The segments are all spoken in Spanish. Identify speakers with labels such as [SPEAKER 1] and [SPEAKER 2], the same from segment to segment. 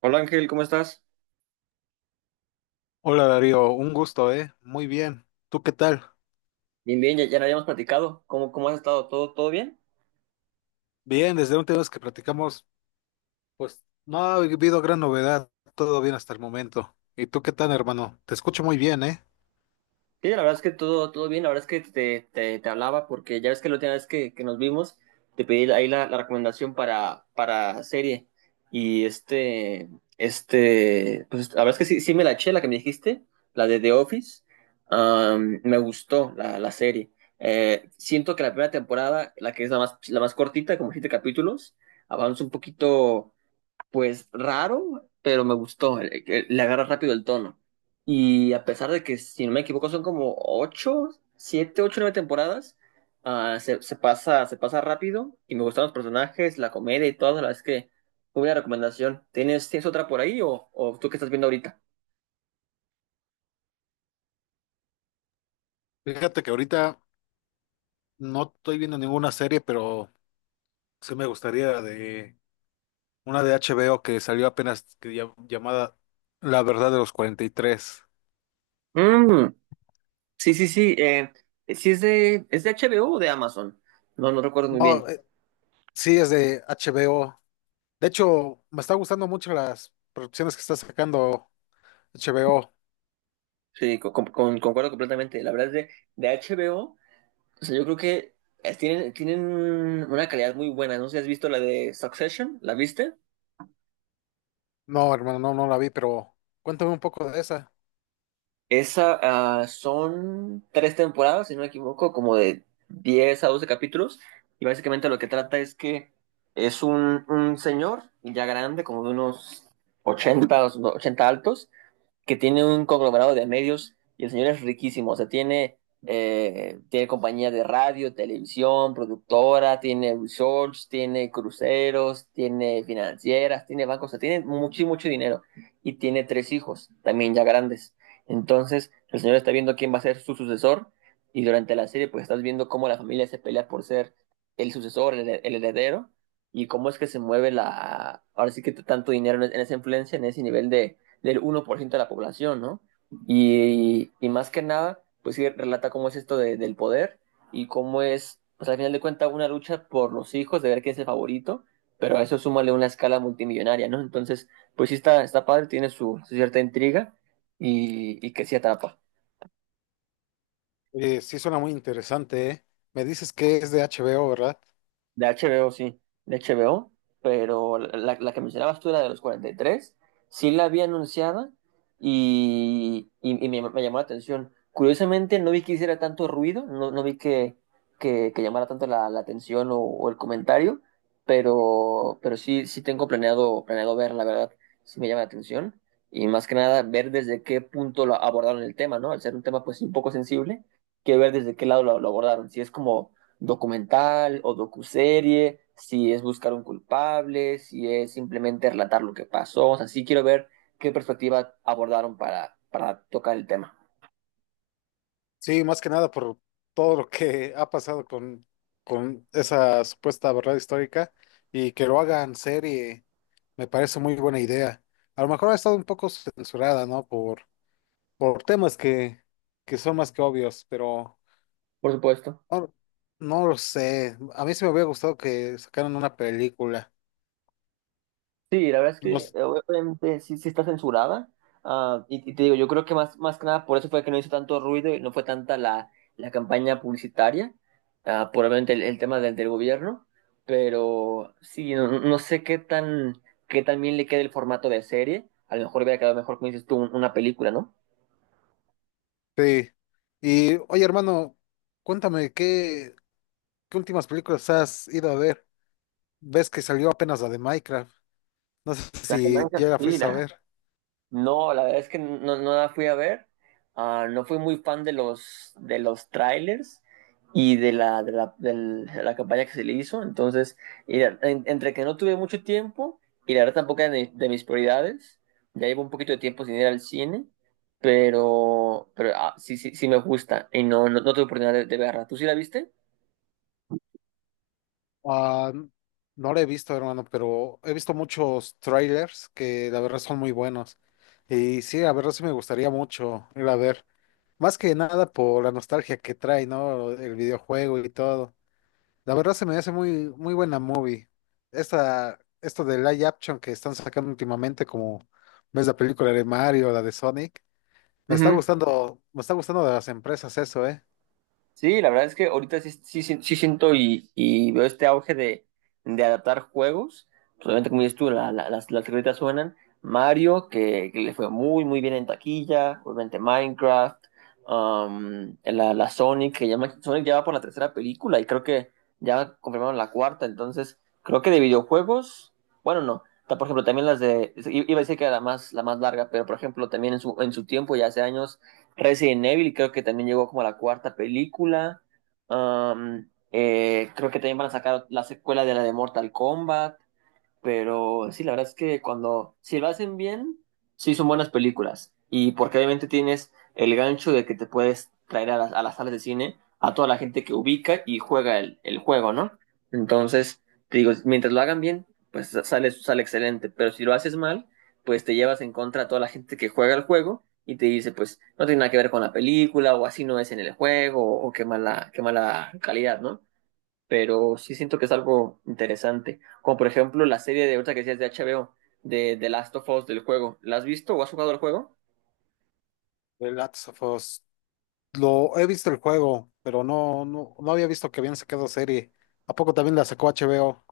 [SPEAKER 1] Hola Ángel, ¿cómo estás?
[SPEAKER 2] Hola Darío, un gusto, ¿eh? Muy bien. ¿Tú qué tal?
[SPEAKER 1] Bien, bien, ya, ya no habíamos platicado. ¿Cómo has estado? ¿Todo bien?
[SPEAKER 2] Bien, desde la última vez que platicamos, pues no ha habido gran novedad, todo bien hasta el momento. ¿Y tú qué tal, hermano? Te escucho muy bien, ¿eh?
[SPEAKER 1] Sí, la verdad es que todo bien. La verdad es que te hablaba porque ya ves que la última vez que nos vimos te pedí ahí la recomendación para serie. Y pues la verdad es que sí me la eché, la que me dijiste, la de The Office. Me gustó la serie. Siento que la primera temporada, la que es la más cortita, como siete capítulos, avanza un poquito pues raro, pero me gustó. Que le agarra rápido el tono. Y a pesar de que, si no me equivoco, son como ocho, siete, ocho, nueve temporadas, se pasa rápido y me gustan los personajes, la comedia y todo. La verdad es que muy buena recomendación. ¿Tienes otra por ahí o, tú qué estás viendo ahorita?
[SPEAKER 2] Fíjate que ahorita no estoy viendo ninguna serie, pero sí me gustaría de una de HBO que salió apenas llamada La Verdad de los 43.
[SPEAKER 1] Mm, sí, sí, sí. Sí es de HBO o de Amazon. No, no recuerdo muy
[SPEAKER 2] No,
[SPEAKER 1] bien.
[SPEAKER 2] sí, es de HBO. De hecho, me está gustando mucho las producciones que está sacando HBO.
[SPEAKER 1] Sí, concuerdo completamente. La verdad es de HBO. O sea, yo creo que tienen una calidad muy buena. No sé si has visto la de Succession, ¿la viste?
[SPEAKER 2] No, hermano, no, no la vi, pero cuéntame un poco de esa.
[SPEAKER 1] Esa, son tres temporadas, si no me equivoco, como de 10 a 12 capítulos. Y básicamente lo que trata es que es un señor ya grande, como de unos 80 o 80 altos, que tiene un conglomerado de medios y el señor es riquísimo, o sea, tiene compañía de radio, televisión, productora, tiene resorts, tiene cruceros, tiene financieras, tiene bancos, o sea, tiene mucho, mucho dinero y tiene tres hijos, también ya grandes. Entonces, el señor está viendo quién va a ser su sucesor y durante la serie pues estás viendo cómo la familia se pelea por ser el sucesor, el heredero y cómo es que se mueve ahora sí que tanto dinero en esa influencia, en ese nivel de del 1% de la población, ¿no? Más que nada, pues sí relata cómo es esto del poder y cómo es, pues al final de cuentas, una lucha por los hijos, de ver quién es el favorito, pero a eso súmale una escala multimillonaria, ¿no? Entonces, pues sí está, está padre, tiene su cierta intriga y que sí atrapa.
[SPEAKER 2] Oye, sí suena muy interesante, ¿eh? Me dices que es de HBO, ¿verdad?
[SPEAKER 1] De HBO, sí, de HBO, pero la que mencionabas tú, la de los 43 sí la había anunciada y me llamó la atención. Curiosamente, no vi que hiciera tanto ruido, no vi que llamara tanto la atención o el comentario, pero sí tengo planeado ver, la verdad, sí me llama la atención. Y más que nada, ver desde qué punto lo abordaron el tema, ¿no? Al ser un tema, pues, un poco sensible, quiero ver desde qué lado lo abordaron. Si es como documental o docuserie, si es buscar un culpable, si es simplemente relatar lo que pasó. O sea, sí quiero ver qué perspectiva abordaron para tocar el tema.
[SPEAKER 2] Sí, más que nada por todo lo que ha pasado con esa supuesta verdad histórica y que lo hagan serie, me parece muy buena idea. A lo mejor ha estado un poco censurada, ¿no? Por temas que son más que obvios, pero
[SPEAKER 1] Por supuesto.
[SPEAKER 2] no, no lo sé. A mí sí me hubiera gustado que sacaran una película.
[SPEAKER 1] Sí, la verdad es
[SPEAKER 2] No.
[SPEAKER 1] que obviamente sí está censurada. Y te digo, yo creo que más que nada por eso fue que no hizo tanto ruido y no fue tanta la campaña publicitaria, probablemente el tema del gobierno, pero sí, no sé qué tan bien le queda el formato de serie. A lo mejor hubiera quedado mejor, como dices tú, una película, ¿no?
[SPEAKER 2] Sí. Y oye, hermano, cuéntame, ¿qué últimas películas has ido a ver? Ves que salió apenas la de Minecraft. No sé
[SPEAKER 1] La
[SPEAKER 2] si ya
[SPEAKER 1] imagen,
[SPEAKER 2] la
[SPEAKER 1] sí,
[SPEAKER 2] fuiste a
[SPEAKER 1] la-
[SPEAKER 2] ver.
[SPEAKER 1] No, la verdad es que no la fui a ver. No fui muy fan de los trailers y de la campaña que se le hizo. Entonces, entre que no tuve mucho tiempo y la verdad tampoco era de mis prioridades, ya llevo un poquito de tiempo sin ir al cine, sí me gusta y no tuve oportunidad de verla. ¿Tú sí la viste?
[SPEAKER 2] Ah, no la he visto, hermano, pero he visto muchos trailers que la verdad son muy buenos. Y sí, la verdad sí me gustaría mucho ir a ver. Más que nada por la nostalgia que trae, ¿no? El videojuego y todo. La verdad se me hace muy, muy buena movie. Esto de live action que están sacando últimamente, como ves la película de Mario, la de Sonic, me está gustando de las empresas eso.
[SPEAKER 1] Sí, la verdad es que ahorita sí siento y veo este auge de adaptar juegos. Pues, obviamente, como dices tú, las rolitas suenan. Mario, que le fue muy, muy bien en taquilla. Obviamente Minecraft. La Sonic, Sonic ya va por la tercera película y creo que ya confirmaron la cuarta. Entonces, creo que de videojuegos, bueno, no. Por ejemplo, también iba a decir que era la más larga, pero por ejemplo, también en su tiempo, ya hace años Resident Evil, creo que también llegó como a la cuarta película. Creo que también van a sacar la secuela de la de Mortal Kombat. Pero sí, la verdad es que si lo hacen bien, sí son buenas películas. Y porque obviamente tienes el gancho de que te puedes traer a las salas de cine a toda la gente que ubica y juega el juego, ¿no? Entonces, te digo, mientras lo hagan bien, pues sale excelente. Pero si lo haces mal, pues te llevas en contra a toda la gente que juega el juego y te dice, pues no tiene nada que ver con la película, o así no es en el juego, o qué mala calidad, ¿no? Pero sí siento que es algo interesante. Como por ejemplo la serie de otra que decías de HBO, de The Last of Us del juego. ¿La has visto o has jugado el juego?
[SPEAKER 2] The Last of Us. Lo he visto el juego, pero no había visto que habían sacado serie. ¿A poco también la sacó HBO?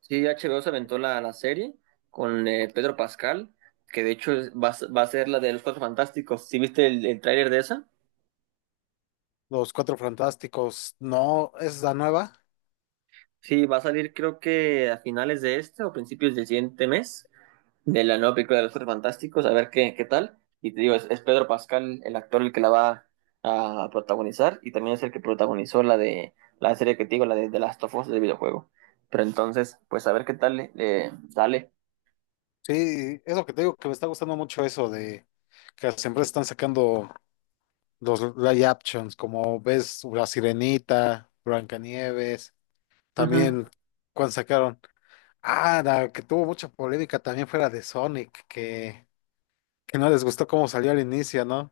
[SPEAKER 1] Sí, HBO se aventó la serie con Pedro Pascal, que de hecho va a ser la de los Cuatro Fantásticos. ¿Sí viste el tráiler de esa?
[SPEAKER 2] Los Cuatro Fantásticos. No, es la nueva.
[SPEAKER 1] Sí, va a salir creo que a finales de este o principios del siguiente mes, de la nueva película de los Cuatro Fantásticos, a ver qué tal. Y te digo, es Pedro Pascal el actor el que la va a protagonizar y también es el que protagonizó la de la serie que te digo, la de The Last of Us del videojuego. Pero entonces, pues a ver qué tal le sale.
[SPEAKER 2] Sí, es lo que te digo que me está gustando mucho eso de que las empresas están sacando los live actions, como ves La Sirenita, Blancanieves, también cuando sacaron, la que tuvo mucha polémica también fue la de Sonic, que no les gustó cómo salió al inicio, ¿no?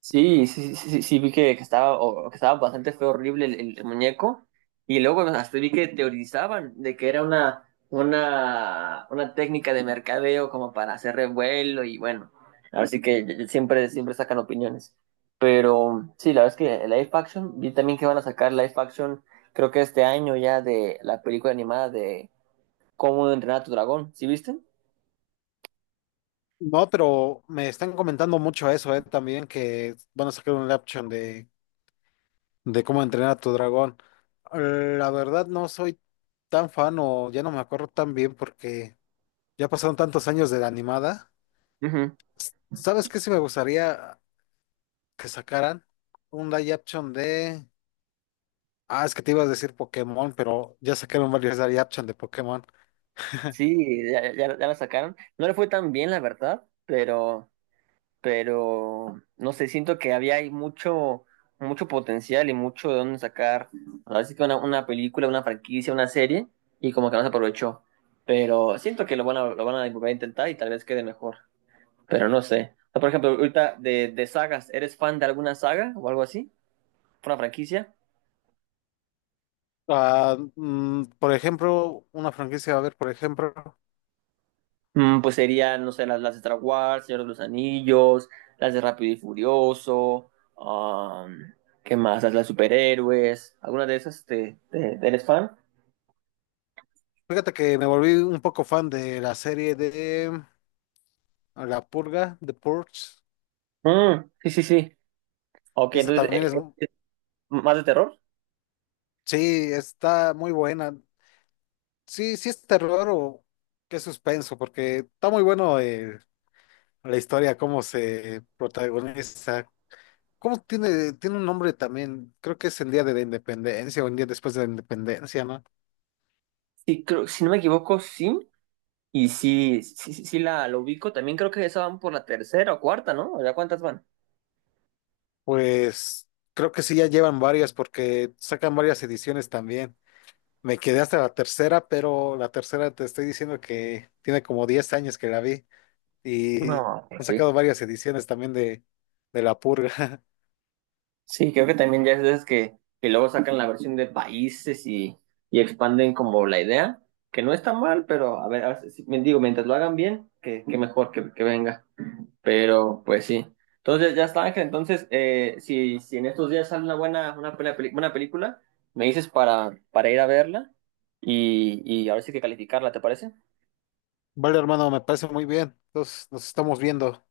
[SPEAKER 1] Sí, sí, sí, sí, sí, vi que estaba bastante feo, horrible el muñeco. Y luego hasta vi que teorizaban de que era una técnica de mercadeo como para hacer revuelo y bueno, así que siempre, siempre sacan opiniones. Pero sí, la verdad es que el live action, vi también que van a sacar live action, creo que este año ya de la película animada de Cómo entrenar a tu dragón, ¿sí viste?
[SPEAKER 2] No, pero me están comentando mucho eso, también que van a sacar un live action de cómo entrenar a tu dragón. La verdad no soy tan fan o ya no me acuerdo tan bien porque ya pasaron tantos años de la animada.
[SPEAKER 1] Ujú.
[SPEAKER 2] ¿Sabes qué? Si me gustaría que sacaran un live action de. Ah, es que te ibas a decir Pokémon, pero ya sacaron varios live action de Pokémon.
[SPEAKER 1] Sí, ya, ya, ya la sacaron. No le fue tan bien, la verdad, pero no sé, siento que había ahí mucho, mucho potencial y mucho de dónde sacar. Así que una película, una franquicia, una serie, y como que no se aprovechó. Pero siento que lo van a volver a intentar y tal vez quede mejor. Pero no sé. O sea, por ejemplo, ahorita de sagas, ¿eres fan de alguna saga o algo así? ¿Una franquicia?
[SPEAKER 2] Ah, por ejemplo, una franquicia, a ver, por ejemplo,
[SPEAKER 1] Pues serían, no sé, las de Star Wars, Señor de los Anillos, las de Rápido y Furioso, um, ¿qué más? Las de superhéroes, ¿alguna de esas eres fan?
[SPEAKER 2] fíjate que me volví un poco fan de la serie de La Purga, The Purge.
[SPEAKER 1] Mm, sí, sí, sí. Ok,
[SPEAKER 2] Esa
[SPEAKER 1] entonces,
[SPEAKER 2] también es,
[SPEAKER 1] eh, ¿más de terror?
[SPEAKER 2] sí, está muy buena. Sí, sí es terror o qué suspenso, porque está muy bueno, la historia, cómo se protagoniza. ¿Cómo tiene un nombre también? Creo que es el día de la independencia o el día después de la independencia, ¿no?
[SPEAKER 1] Sí, creo, si no me equivoco, sí. Y sí, sí, sí, sí la ubico. También creo que esa van por la tercera o cuarta, ¿no? ¿Ya cuántas van?
[SPEAKER 2] Pues creo que sí, ya llevan varias porque sacan varias ediciones también. Me quedé hasta la tercera, pero la tercera te estoy diciendo que tiene como 10 años que la vi y han
[SPEAKER 1] No, pues sí.
[SPEAKER 2] sacado varias ediciones también de La Purga.
[SPEAKER 1] Sí, creo que también ya es de esas que luego sacan la versión de países y expanden como la idea, que no está mal, pero a ver, digo, mientras lo hagan bien, que mejor que venga. Pero, pues sí. Entonces, ya está, Ángel. Entonces, si en estos días sale una buena película, me dices para ir a verla y ahora sí que calificarla, ¿te parece?
[SPEAKER 2] Vale, hermano, me parece muy bien. Entonces nos estamos viendo.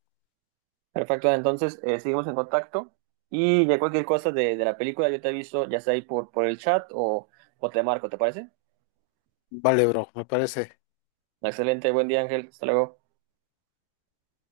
[SPEAKER 1] Perfecto. Entonces, seguimos en contacto y de cualquier cosa de la película, yo te aviso, ya sea ahí por el chat o te marco, ¿te parece?
[SPEAKER 2] Vale, bro, me parece.
[SPEAKER 1] Excelente, buen día, Ángel. Hasta luego.